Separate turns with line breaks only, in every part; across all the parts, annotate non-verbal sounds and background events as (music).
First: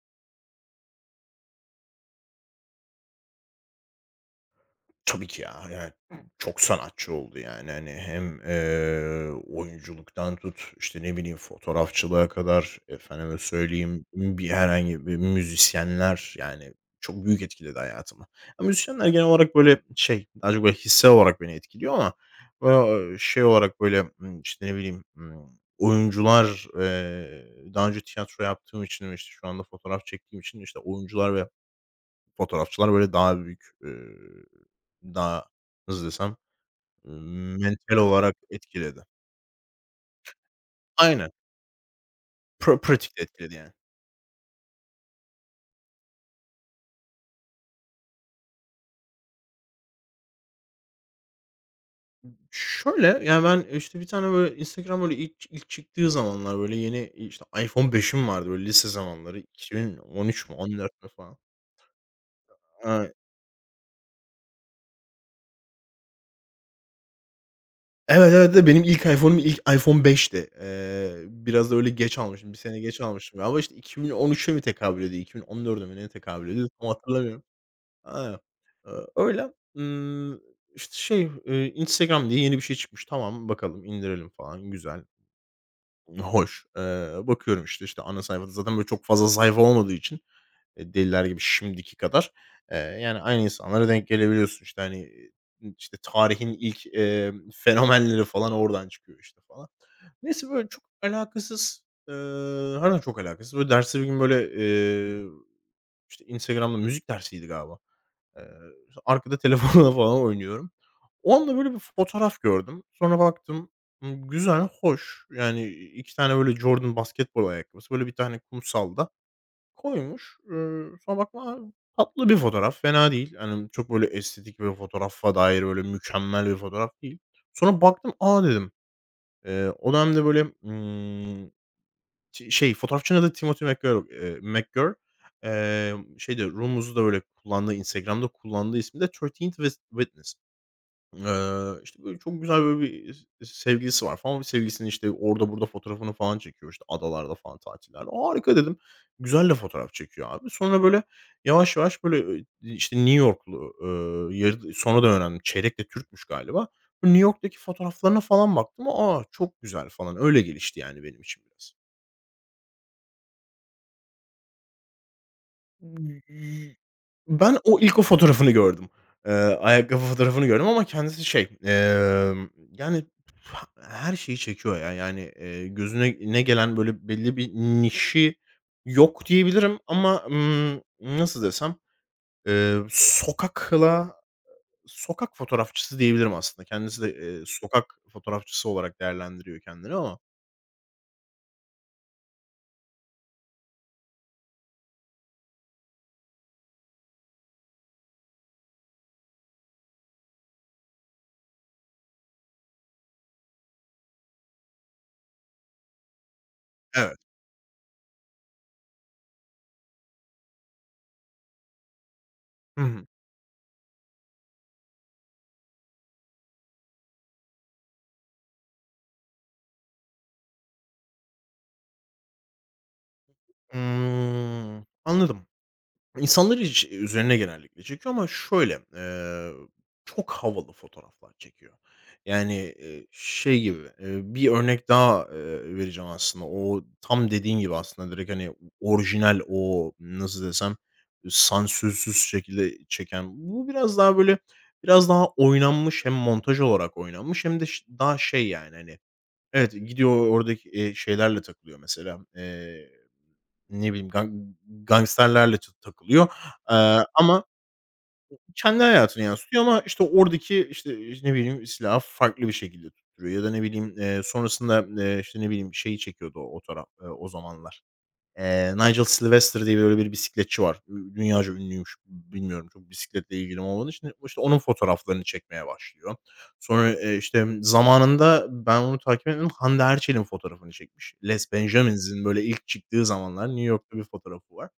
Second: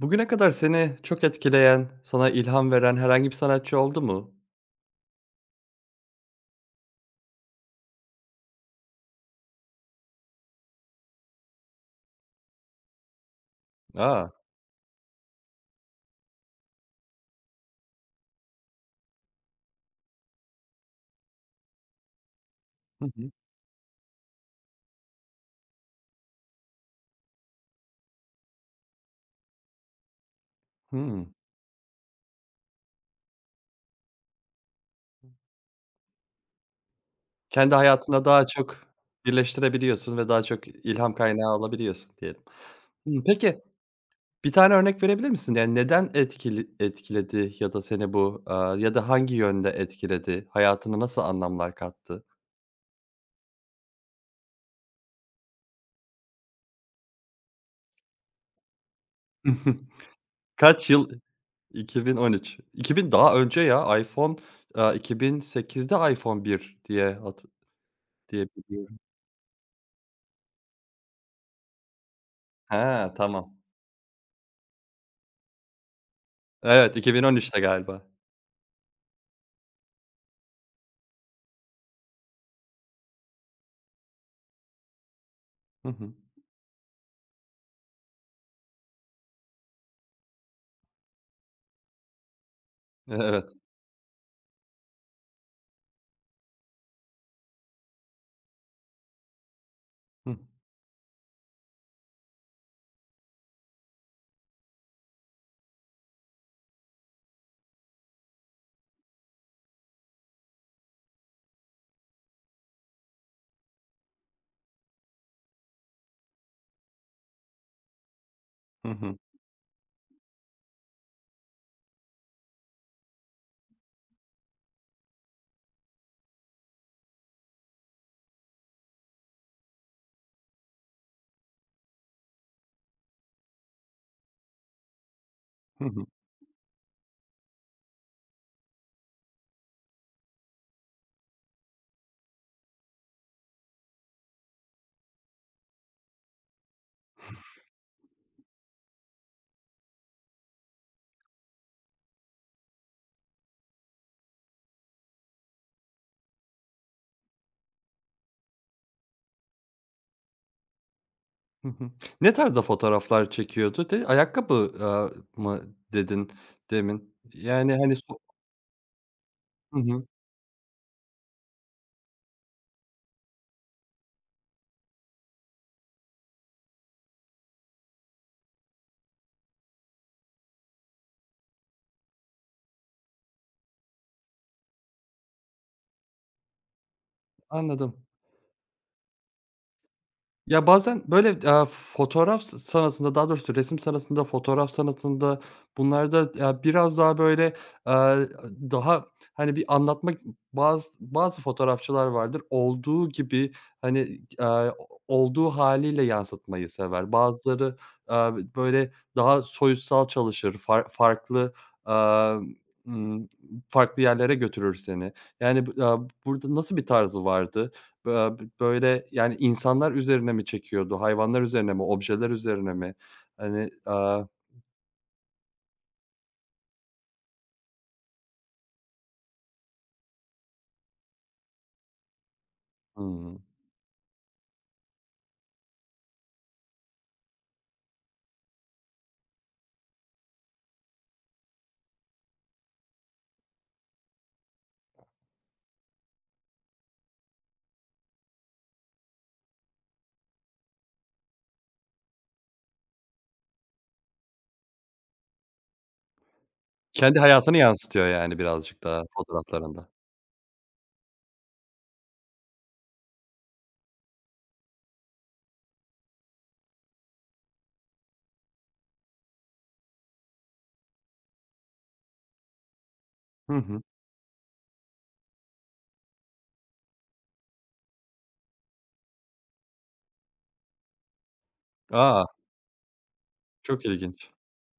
Bugüne kadar seni çok etkileyen, sana ilham veren herhangi bir sanatçı oldu mu?
Tabii ki ya. Yani çok sanatçı oldu yani. Hani hem, oyunculuktan tut, işte, ne bileyim, fotoğrafçılığa kadar, efendime söyleyeyim,
A!
herhangi bir müzisyenler, yani, çok büyük etkiledi hayatımı. Ya, müzisyenler genel olarak böyle şey, daha çok böyle hisse olarak beni etkiliyor ama,
Hı hı.
şey olarak böyle, işte, ne bileyim, oyuncular, daha önce tiyatro yaptığım için ve, işte, şu anda fotoğraf çektiğim için, işte,
Hımm.
oyuncular ve fotoğrafçılar böyle daha büyük, daha nasıl desem,
Kendi
mental
hayatına
olarak
daha çok
etkiledi.
birleştirebiliyorsun ve daha çok ilham
Aynen.
kaynağı alabiliyorsun diyelim.
Pratikte
Hımm,
etkiledi
peki,
yani.
bir tane örnek verebilir misin? Yani, neden etkiledi ya da seni bu, ya da hangi yönde etkiledi? Hayatına nasıl anlamlar kattı?
Şöyle, yani, ben, işte, bir tane böyle Instagram böyle ilk çıktığı zamanlar böyle yeni, işte, iPhone 5'im vardı böyle lise zamanları
(laughs)
2013 mü
Kaç
14 mü
yıl?
falan.
2013.
Aaa,
2000 daha önce ya. iPhone, 2008'de iPhone 1 diye hatı
evet,
diye
evet, evet, benim
biliyorum.
ilk iPhone'um ilk iPhone 5'ti. Biraz da öyle geç almışım, bir
He,
sene geç almıştım
tamam.
galiba. İşte, 2013'e mi tekabül ediyor, 2014'e mi neye tekabül ediyor tam
Evet,
hatırlamıyorum.
2013'te galiba.
Aynen. Öyle. Imm, işte, şey, Instagram diye yeni bir şey çıkmış. Tamam, bakalım, indirelim falan. Güzel,
Hı hı.
hoş. Bakıyorum, işte, ana sayfada zaten böyle çok fazla sayfa olmadığı için, deliler gibi şimdiki kadar, yani aynı
Evet.
insanlara denk gelebiliyorsun. İşte, hani, işte, tarihin ilk, fenomenleri falan oradan çıkıyor, işte, falan.
Hıh.
Neyse, böyle çok alakasız, eee, harbiden çok alakasız. Böyle derste bir gün böyle, işte, Instagram'da müzik dersiydi galiba. Eee, arkada (laughs) telefonla falan oynuyorum. O anda böyle bir fotoğraf gördüm. Sonra baktım, güzel, hoş. Yani, 2 tane böyle Jordan basketbol ayakkabısı, böyle bir tane
Hı
kumsalda
hı.
koymuş. Sonra baktım, a, tatlı bir fotoğraf, fena değil. Hani, çok böyle estetik bir fotoğrafa dair böyle mükemmel bir fotoğraf değil. Sonra baktım, "A!" dedim. O dönemde böyle, Ç şey, fotoğrafçının adı Timothy McGur McGuire.
Hı hı.
Şeyde, Rumus'u da böyle kullandığı, Instagram'da kullandığı ismi de 13 Witness. İşte, böyle çok güzel böyle bir sevgilisi var falan. Sevgilisinin, işte, orada burada fotoğrafını falan çekiyor, işte, adalarda falan tatillerde. "Harika." dedim. Güzel de fotoğraf çekiyor abi. Sonra böyle yavaş yavaş böyle, işte, New Yorklu, yarı sonradan öğrendim. Çeyrek de Türkmüş galiba. Bu New York'taki fotoğraflarına falan baktım. A, çok güzel falan. Öyle gelişti yani benim için
Hı
biraz.
hı. Ne tarzda fotoğraflar çekiyordu? De ayakkabı, aaa, mı dedin demin?
Ben
Yani,
o
hani,
ilk o fotoğrafını gördüm. Eee,
Hı
ayakkabı
hı.
fotoğrafını gördüm ama kendisi şey, yani, her şeyi çekiyor ya. Yani, gözüne ne gelen böyle belli bir nişi yok diyebilirim ama, nasıl desem, eee, sokakla sokak fotoğrafçısı diyebilirim aslında. Kendisi de,
Anladım.
sokak fotoğrafçısı olarak değerlendiriyor kendini ama.
Ya, bazen, böyle, fotoğraf sanatında, daha doğrusu resim sanatında, fotoğraf sanatında, bunlarda, ya, biraz daha, böyle, eee, daha, hani, bir anlatmak bazı fotoğrafçılar vardır, olduğu gibi, hani, olduğu haliyle yansıtmayı sever.
Evet.
Bazıları, eee, böyle, daha soyutsal çalışır, farklı, emm,
Hı hı.
ımm, farklı yerlere götürür seni. Yani, burada nasıl bir tarzı vardı? Böyle, yani, insanlar üzerine mi çekiyordu? Hayvanlar üzerine mi? Objeler üzerine mi? Hani,
Anladım. İnsanlar üzerine genellikle çekiyor ama şöyle, çok havalı fotoğraflar çekiyor. Yani,
hımm.
şey gibi, bir örnek daha, vereceğim aslında. O tam dediğin gibi aslında direkt, hani, orijinal o nasıl desem, sansürsüz şekilde çeken. Bu biraz daha böyle, biraz daha oynanmış hem montaj olarak oynanmış hem de daha şey yani, hani, evet, gidiyor oradaki, şeylerle takılıyor mesela. Ne bileyim, gangsterlerle takılıyor. Eee,
Kendi
ama
hayatını yansıtıyor, yani, birazcık
kendi
daha
hayatını yansıtıyor ama,
fotoğraflarında.
işte, oradaki, işte, ne bileyim, silahı farklı bir şekilde tutturuyor ya da ne bileyim, sonrasında, işte, ne bileyim, şeyi çekiyordu o taraf, o zamanlar. Nigel Sylvester diye böyle bir bisikletçi var. Dünyaca ünlüymüş. Bilmiyorum, çok bisikletle
Hı
ilgilim
hı.
olmadığı için. İşte onun fotoğraflarını çekmeye başlıyor. Sonra, işte zamanında ben onu takip etmedim, Hande Erçel'in fotoğrafını çekmiş. Les
A!
Benjamins'in böyle ilk çıktığı zamanlar New
Çok
York'ta bir
ilginç.
fotoğrafı var.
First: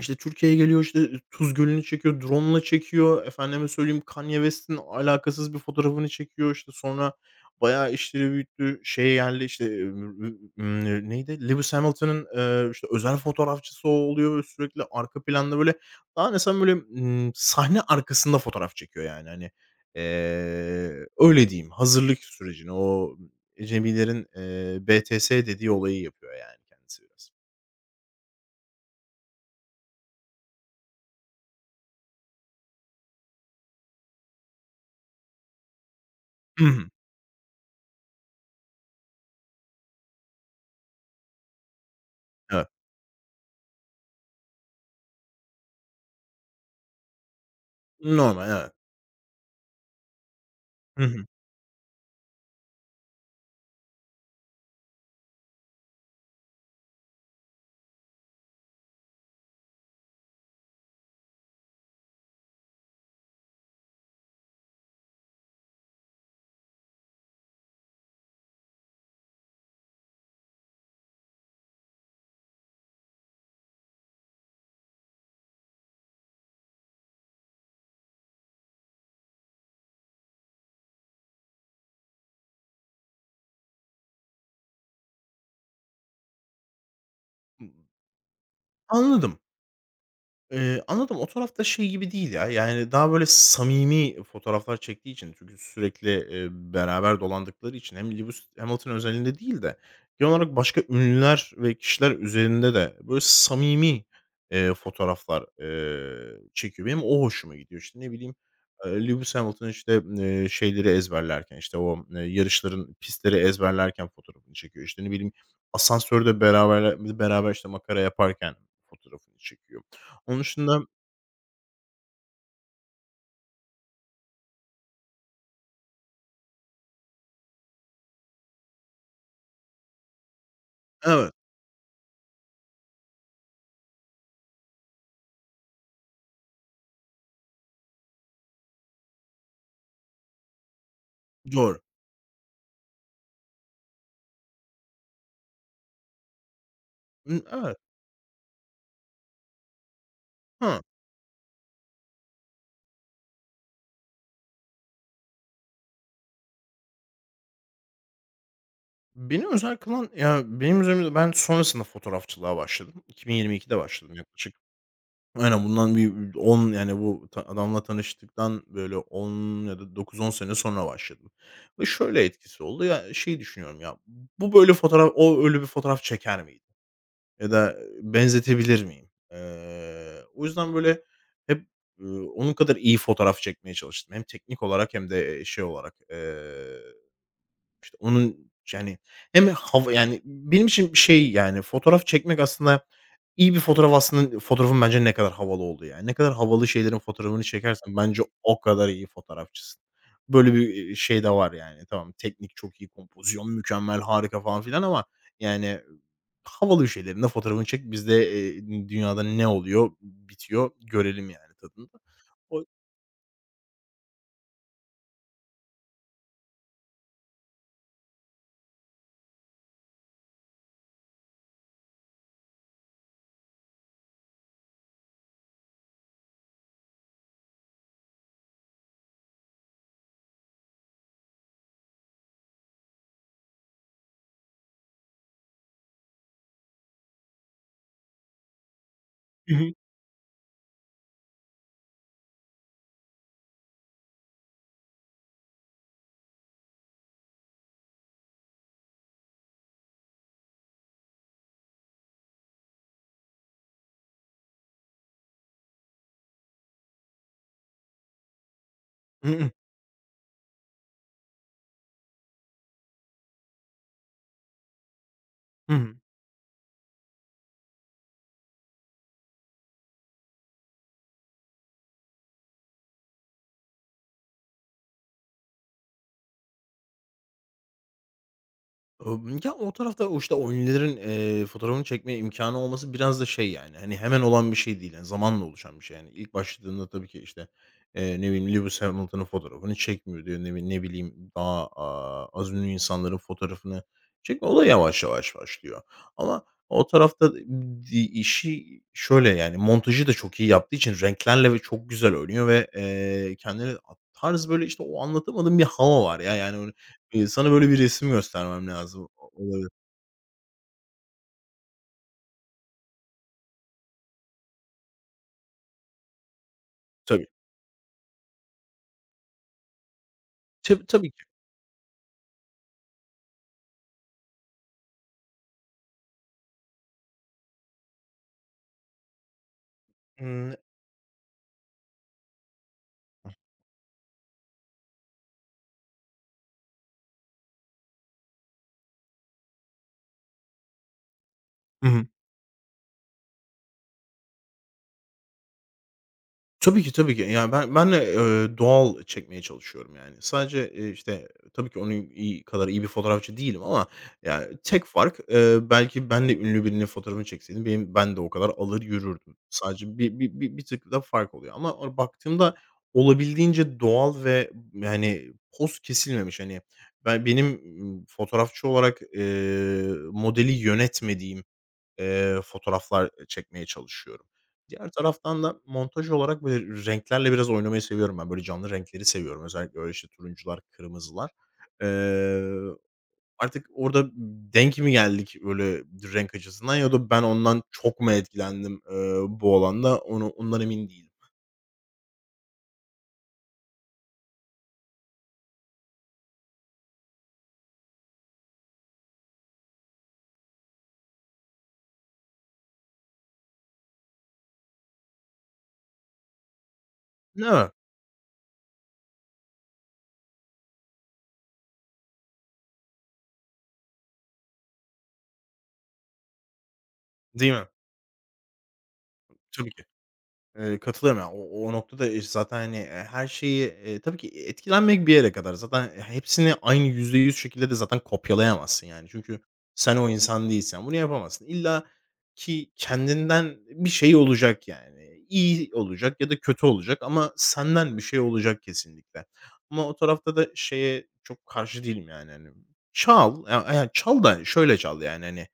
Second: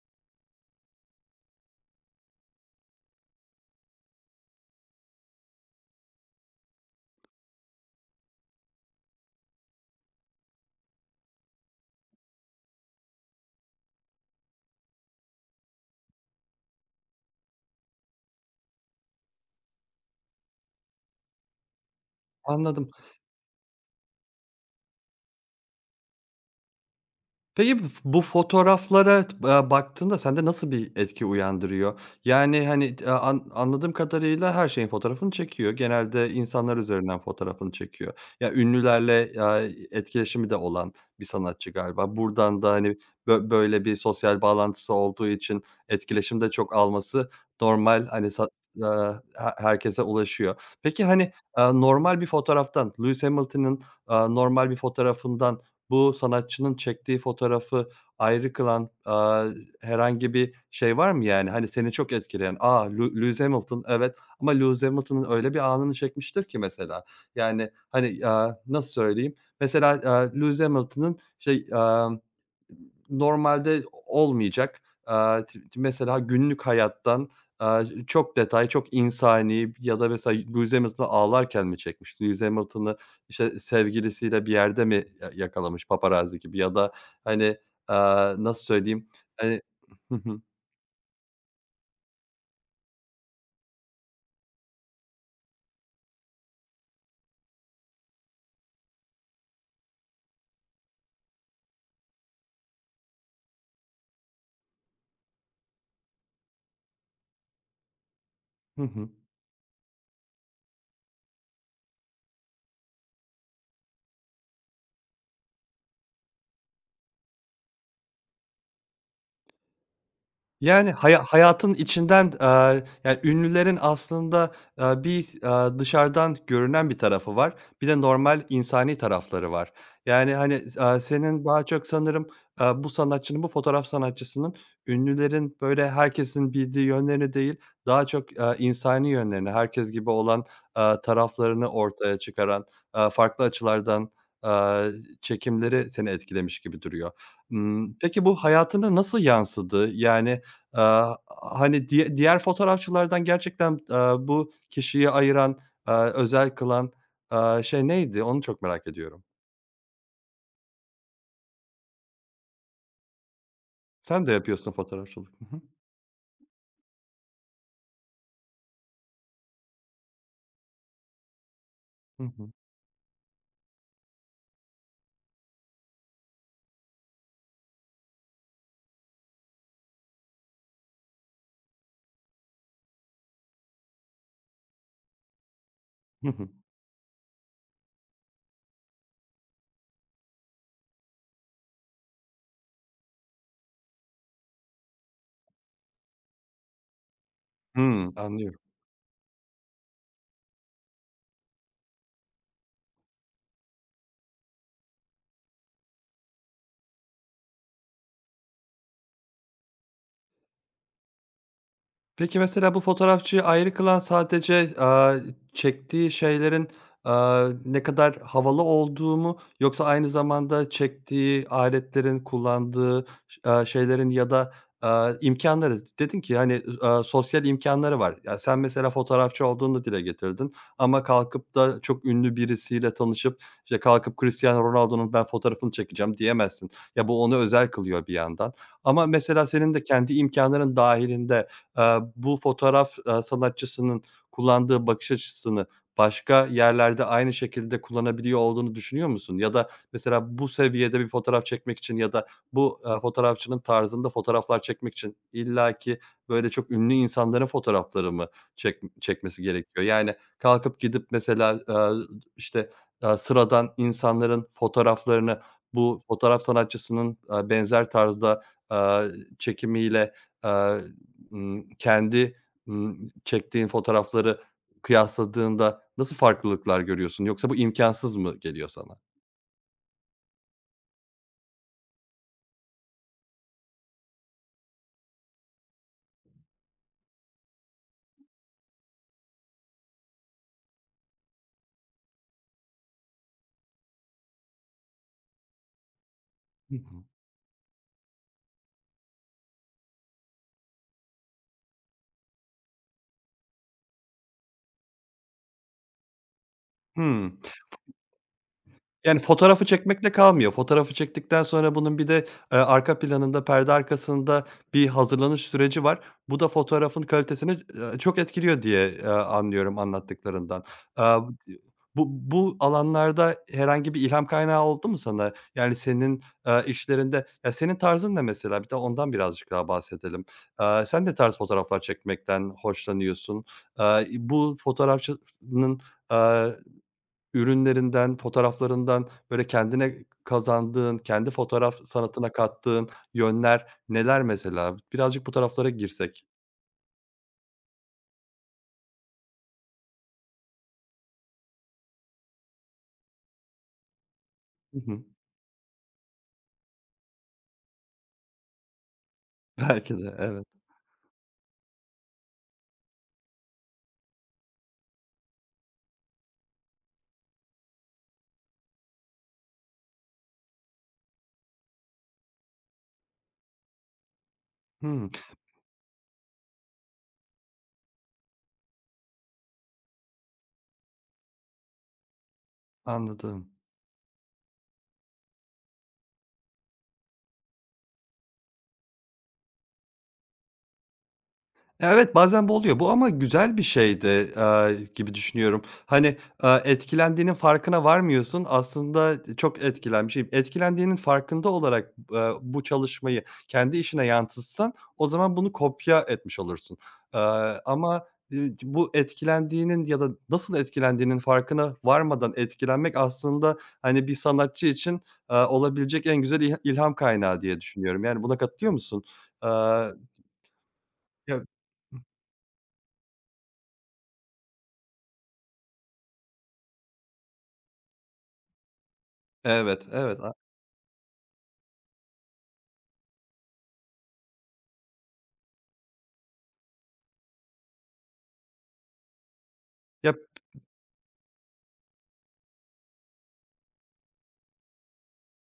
İşte, Türkiye'ye geliyor, işte, Tuz Gölü'nü çekiyor, drone'la çekiyor, efendime söyleyeyim, Kanye West'in alakasız bir fotoğrafını çekiyor, işte, sonra bayağı işleri büyüttü, şeye geldi, işte, neydi, Lewis Hamilton'ın, işte, özel fotoğrafçısı o oluyor ve sürekli arka planda, böyle, daha ne sen böyle, sahne arkasında fotoğraf çekiyor, yani, hani. Öyle diyeyim, hazırlık sürecini,
Anladım.
o ecemilerin, BTS dediği olayı yapıyor, yani, kendisi biraz.
Peki, bu fotoğraflara baktığında sende nasıl bir etki uyandırıyor? Yani, hani, t an anladığım kadarıyla her şeyin fotoğrafını çekiyor. Genelde insanlar
(clears throat)
üzerinden fotoğrafını çekiyor. Ya, ünlülerle, etkileşimi de olan bir sanatçı galiba. Buradan
Evet.
da, hani, böyle bir sosyal bağlantısı olduğu için etkileşim de çok alması normal. Hani,
Normal, evet.
he herkese ulaşıyor. Peki,
Hı hı.
hani, normal bir fotoğraftan, Lewis Hamilton'ın, normal bir fotoğrafından bu sanatçının çektiği fotoğrafı ayrı kılan, herhangi bir şey var mı yani? Hani, seni çok etkileyen, "A, Lewis Hamilton, evet ama Lewis Hamilton'ın öyle bir anını çekmiştir ki mesela." Yani, hani, nasıl söyleyeyim? Mesela, Lewis Hamilton'ın şey, normalde olmayacak, aaa, t mesela günlük hayattan, çok detay, çok insani ya da mesela Lewis Hamilton'ı ağlarken mi çekmiş? Lewis Hamilton'ı işte, sevgilisiyle bir yerde mi ya yakalamış paparazzi gibi ya da, hani, nasıl söyleyeyim,
Anladım.
hani (laughs) Hı hı.
Anladım. O tarafta şey gibi değil ya, yani, daha böyle samimi fotoğraflar çektiği için çünkü sürekli, beraber dolandıkları için hem Lewis Hamilton özelinde değil de genel olarak başka ünlüler ve kişiler üzerinde de böyle samimi, fotoğraflar, çekiyor. Benim o hoşuma gidiyor. İşte, ne bileyim,
Hı hı.
Lewis Hamilton, işte, şeyleri ezberlerken, işte, o, yarışların pistleri ezberlerken fotoğrafını çekiyor. İşte, ne bileyim, asansörde beraber, işte, makara yaparken fotoğrafını çekiyor. Onun dışında.
Yani, hayatın içinden, yani, ünlülerin aslında, bir, dışarıdan görünen bir tarafı var. Bir de normal insani tarafları var. Yani, hani,
Evet,
senin daha çok sanırım, bu sanatçının, bu fotoğraf sanatçısının ünlülerin, böyle, herkesin bildiği yönlerini değil, daha çok, insani yönlerini, herkes gibi olan, taraflarını
doğru.
ortaya çıkaran, farklı açılardan, eee, çekimleri seni etkilemiş gibi duruyor.
Evet.
Imm, peki bu hayatına nasıl yansıdı? Yani,
Ha,
aaa, hani, diğer fotoğrafçılardan gerçekten, bu kişiyi ayıran, özel kılan, şey neydi? Onu çok merak ediyorum.
beni özel kılan ya, benim üzerimde ben sonrasında fotoğrafçılığa başladım. 2022'de başladım
Sen de
yaklaşık.
yapıyorsun fotoğrafçılık. Hı hı.
Aynen, bundan bir 10 yani bu adamla tanıştıktan böyle 10 ya da dokuz on sene sonra başladım ve
Hı
şöyle
hı.
etkisi oldu. Ya, şeyi düşünüyorum ya, bu böyle fotoğraf o öyle bir fotoğraf çeker miydi? Ya da benzetebilir miyim? O yüzden böyle hep, eee, onun kadar iyi fotoğraf çekmeye çalıştım. Hem teknik olarak hem de, şey olarak,
Hı hı.
işte, onun yani hem hava yani benim için şey, yani, fotoğraf çekmek aslında iyi bir fotoğraf aslında fotoğrafın bence ne kadar havalı olduğu yani. Ne kadar havalı şeylerin fotoğrafını çekersen
Hımm,
bence
anlıyorum.
o kadar iyi fotoğrafçısın. Böyle bir, şey de var yani. Tamam, teknik çok iyi, kompozisyon mükemmel, harika falan filan ama yani havalı şeylerin de fotoğrafını çek. Bizde, dünyada ne oluyor, bitiyor görelim yani tadında.
Peki,
O
mesela bu fotoğrafçıyı ayrı kılan sadece, çektiği şeylerin, ne kadar havalı olduğu mu yoksa aynı zamanda çektiği aletlerin, kullandığı şeylerin ya da, imkânları dedin ki, hani, sosyal imkânları var. Ya, sen mesela fotoğrafçı olduğunu da dile getirdin ama kalkıp da çok ünlü birisiyle tanışıp, işte, kalkıp Cristiano Ronaldo'nun ben fotoğrafını çekeceğim diyemezsin. Ya, bu onu özel kılıyor bir yandan ama mesela
Hı
senin
hı.
de kendi imkânların dâhilinde bu fotoğraf, sanatçısının kullandığı bakış açısını başka yerlerde aynı şekilde kullanabiliyor olduğunu düşünüyor musun? Ya da mesela bu seviyede bir fotoğraf çekmek için ya da bu, fotoğrafçının tarzında fotoğraflar çekmek için illaki böyle çok ünlü insanların fotoğrafları mı
Hı
çekmesi
hı.
gerekiyor? Yani kalkıp gidip mesela, işte, sıradan insanların fotoğraflarını
Hı hı.
bu fotoğraf sanatçısının, benzer tarzda, eee, çekimiyle, imm, kendi, çektiğin fotoğrafları kıyasladığında nasıl farklılıklar görüyorsun? Yoksa bu imkansız mı geliyor sana?
Ya, o tarafta o, işte, o ünlülerin, fotoğrafını çekme imkânı olması biraz da şey, yani, hani, hemen olan bir şey değil. Yani, zamanla oluşan bir şey. Yani, ilk başladığında tabii ki, işte, ne bileyim, Lewis Hamilton'ın fotoğrafını çekmiyor diyor. Ne bileyim, daha, az ünlü insanların fotoğrafını çekme. O da yavaş yavaş başlıyor. Ama
Hı
o
hı.
tarafta işi şöyle, yani, montajı da çok iyi yaptığı için renklerle ve çok güzel oynuyor ve, kendine tarz, böyle, işte, o anlatamadığım bir hava var ya. Yani,
Hıı.
sana böyle bir resim göstermem lazım.
Yani,
O
fotoğrafı
olabilir.
çekmekle kalmıyor. Fotoğrafı çektikten sonra bunun bir de, arka planında, perde arkasında bir hazırlanış süreci var. Bu da fotoğrafın
Tabii.
kalitesini, çok etkiliyor diye, anlıyorum anlattıklarından.
Tab
Eee,
tabii ki.
bu alanlarda herhangi bir ilham kaynağı oldu mu sana? Yani, senin, işlerinde ya, senin tarzın ne mesela? Bir de ondan birazcık daha bahsedelim.
Imm
Sen de tarz fotoğraflar çekmekten hoşlanıyorsun? Bu fotoğrafçının, ürünlerinden, fotoğraflarından, böyle, kendine kazandığın, kendi fotoğraf
Hı hı.
sanatına kattığın yönler neler mesela? Birazcık bu taraflara girsek.
Tabii ki, tabii ki. Yani, ben de, doğal çekmeye çalışıyorum yani. Sadece, işte, tabii ki onun kadar iyi bir fotoğrafçı değilim ama yani
Hı
tek
hı.
fark, belki ben de ünlü birinin fotoğrafını çekseydim ben de o kadar alır yürürdüm.
(laughs) Belki
Sadece
de,
bir bir
evet.
bir bir tık da fark oluyor ama o baktığımda olabildiğince doğal ve yani poz kesilmemiş. Hani, benim, fotoğrafçı olarak, modeli yönetmediğim fotoğraflar çekmeye çalışıyorum. Diğer
Hımm,
taraftan da montaj olarak, böyle, renklerle biraz oynamayı seviyorum ben. Böyle, canlı renkleri seviyorum. Özellikle öyle, işte, turuncular, kırmızılar. Eee,
anladım.
artık orada denk mi geldik, böyle, renk açısından ya da ben ondan çok mu etkilendim, bu alanda ondan emin değilim.
Evet, bazen bu oluyor. Bu ama güzel bir şey de, gibi düşünüyorum. Hani, etkilendiğinin farkına varmıyorsun. Aslında çok etkilenmişim. Etkilendiğinin farkında olarak, bu çalışmayı kendi işine yansıtsan o zaman bunu kopya etmiş olursun. Eee,
Değil mi?
ama, bu etkilendiğinin ya da nasıl etkilendiğinin farkına varmadan etkilenmek aslında, hani, bir sanatçı için, olabilecek en güzel ilham kaynağı
Değil
diye
mi?
düşünüyorum. Yani, buna katılıyor musun?
Tabii ki.
Eee,
Katılıyorum ya.
ya
O noktada, zaten, hani, her şeyi, tabii ki etkilenmek bir yere kadar. Zaten hepsini aynı %100 şekilde de zaten kopyalayamazsın, yani. Çünkü
Evet,
sen o
evet.
insan değilsen bunu yapamazsın. İlla ki kendinden bir şey olacak, yani. İyi olacak ya da kötü olacak ama senden bir şey olacak kesinlikle. Ama o
Ya,
tarafta da şeye çok karşı değilim, yani, hani. Çal, ya ya çal da şöyle çal, yani, hani,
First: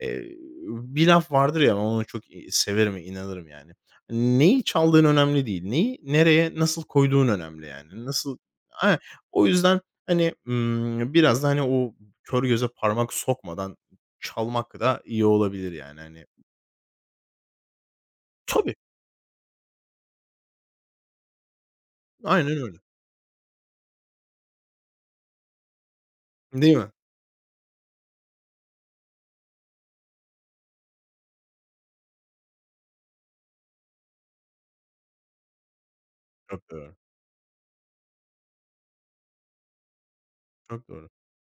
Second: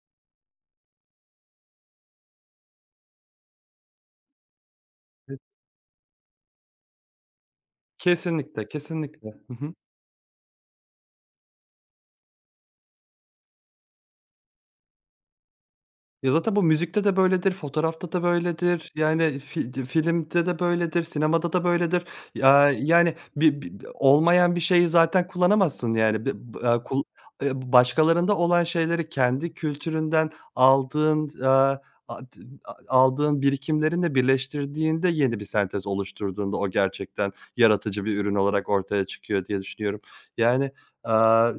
eee, bir laf vardır ya, ben onu çok, severim, inanırım, yani. Neyi çaldığın
e
önemli değil. Neyi nereye, nasıl koyduğun önemli yani.
kesinlikle,
Aynen.
kesinlikle.
O
Hı hı.
yüzden, hani, biraz da, hani, o kör göze parmak sokmadan çalmak da iyi olabilir yani, hani.
Ya, zaten bu müzikte de böyledir, fotoğrafta da
Tabii,
böyledir, yani, fi di filmde de böyledir, sinemada da böyledir.
aynen
Aaa,
öyle.
yani, bi bi olmayan bir şeyi zaten kullanamazsın, yani. Bi
Değil
aaa,
mi?
kul başkalarında olan şeyleri kendi kültüründen aldığın, aaa, a d a aldığın birikimlerinle birleştirdiğinde yeni bir sentez oluşturduğunda o
Çok doğru,
gerçekten yaratıcı bir ürün olarak ortaya çıkıyor diye düşünüyorum. Yani,
çok doğru.
aaa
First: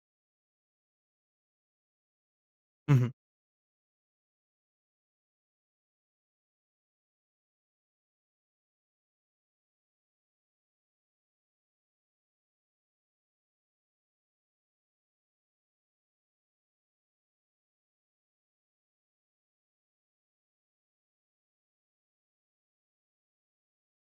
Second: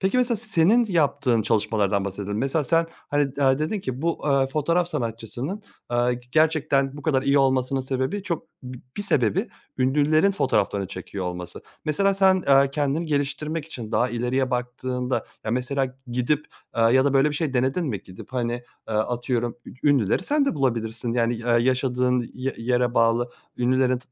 Peki, mesela senin yaptığın çalışmalardan bahsedelim. Mesela sen,
Hı hı.
hani, dedin ki bu, fotoğraf sanatçısının, gerçekten bu kadar iyi olmasının sebebi bir sebebi ünlülerin fotoğraflarını çekiyor olması. Mesela sen, kendini geliştirmek için daha ileriye baktığında, ya, mesela gidip, ya da böyle bir şey denedin mi? Gidip, hani, atıyorum ünlüleri sen de bulabilirsin. Yani, yaşadığın yere bağlı ünlülerin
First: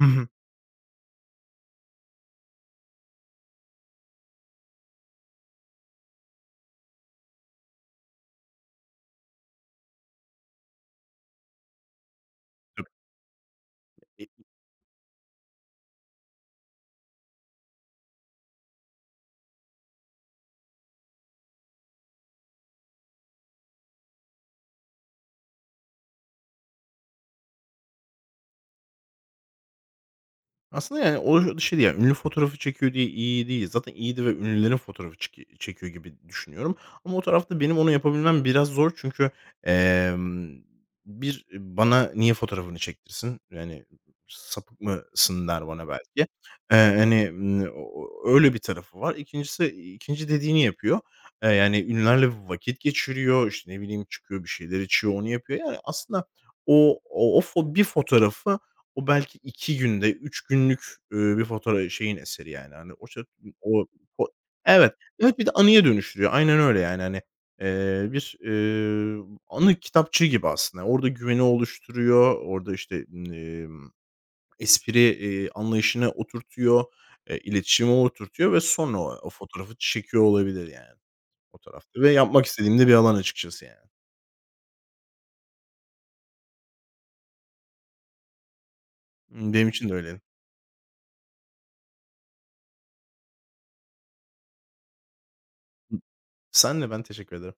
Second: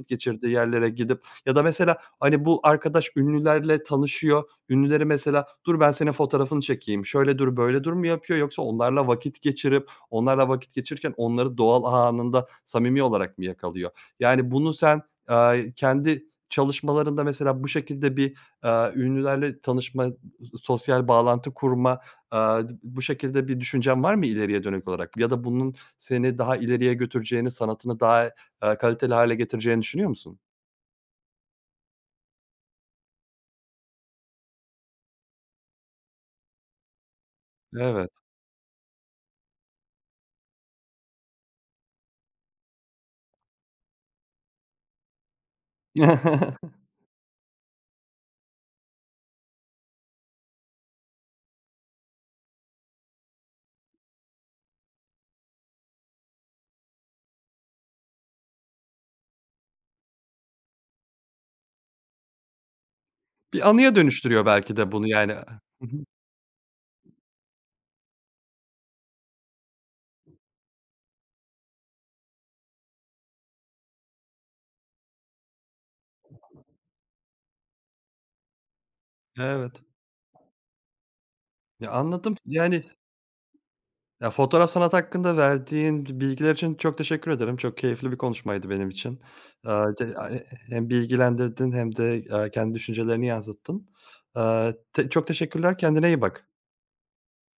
Hı hı.
geçirdiği yerlere gidip ya da mesela, hani, bu arkadaş ünlülerle tanışıyor, ünlüleri mesela, "Dur ben senin fotoğrafını çekeyim, şöyle dur, böyle dur." mu yapıyor yoksa onlarla vakit geçirip, onlarla vakit geçirirken onları doğal anında samimi olarak mı yakalıyor? Yani bunu sen, kendi çalışmalarında mesela bu şekilde bir, ünlülerle tanışma, sosyal bağlantı kurma, eee, bu şekilde bir düşüncen var mı ileriye dönük olarak? Ya da bunun seni daha ileriye götüreceğini, sanatını daha, kaliteli hâle getireceğini düşünüyor musun?
Aslında, yani, o şey değil, yani, ünlü fotoğrafı çekiyor diye iyi değil. Zaten iyiydi ve ünlülerin fotoğrafı çekiyor gibi düşünüyorum ama o tarafta benim onu
Evet.
yapabilmem biraz zor çünkü, emm, bir bana niye fotoğrafını çektirsin? Yani, sapık mısın der bana belki.
(laughs)
Hani, o öyle bir tarafı var. 2'ncisi ikinci dediğini yapıyor. Yani, ünlülerle vakit geçiriyor, işte, ne bileyim, çıkıyor, bir şeyler içiyor, onu yapıyor. Yani, aslında o o o fo bir fotoğrafı o belki 2 günde, 3 günlük, bir fotoğra şeyin eseri yani, hani, o ça
Bir
o
anıya
o
dönüştürüyor belki de
Evet,
bunu yani.
evet,
Hı
bir de anıya
hı.
dönüştürüyor. Aynen öyle yani, hani, bir, anı kitapçığı gibi aslında. Orada güveni oluşturuyor, orada, işte, emm, espri, anlayışını oturtuyor, iletişime oturtuyor ve sonra o fotoğrafı
Evet.
çekiyor olabilir yani o
Ya,
tarafta ve
anladım.
yapmak istediğim
Yani,
de bir alan açıkçası yani.
ya, fotoğraf sanatı hakkında verdiğin bilgiler için çok teşekkür ederim. Çok keyifli bir konuşmaydı benim için.
Benim için
Aaa,
de
te
öyle.
a e hem bilgilendirdin hem de, kendi düşüncelerini yansıttın. Aaa, te çok teşekkürler. Kendine iyi bak.
Senle ben teşekkür ederim.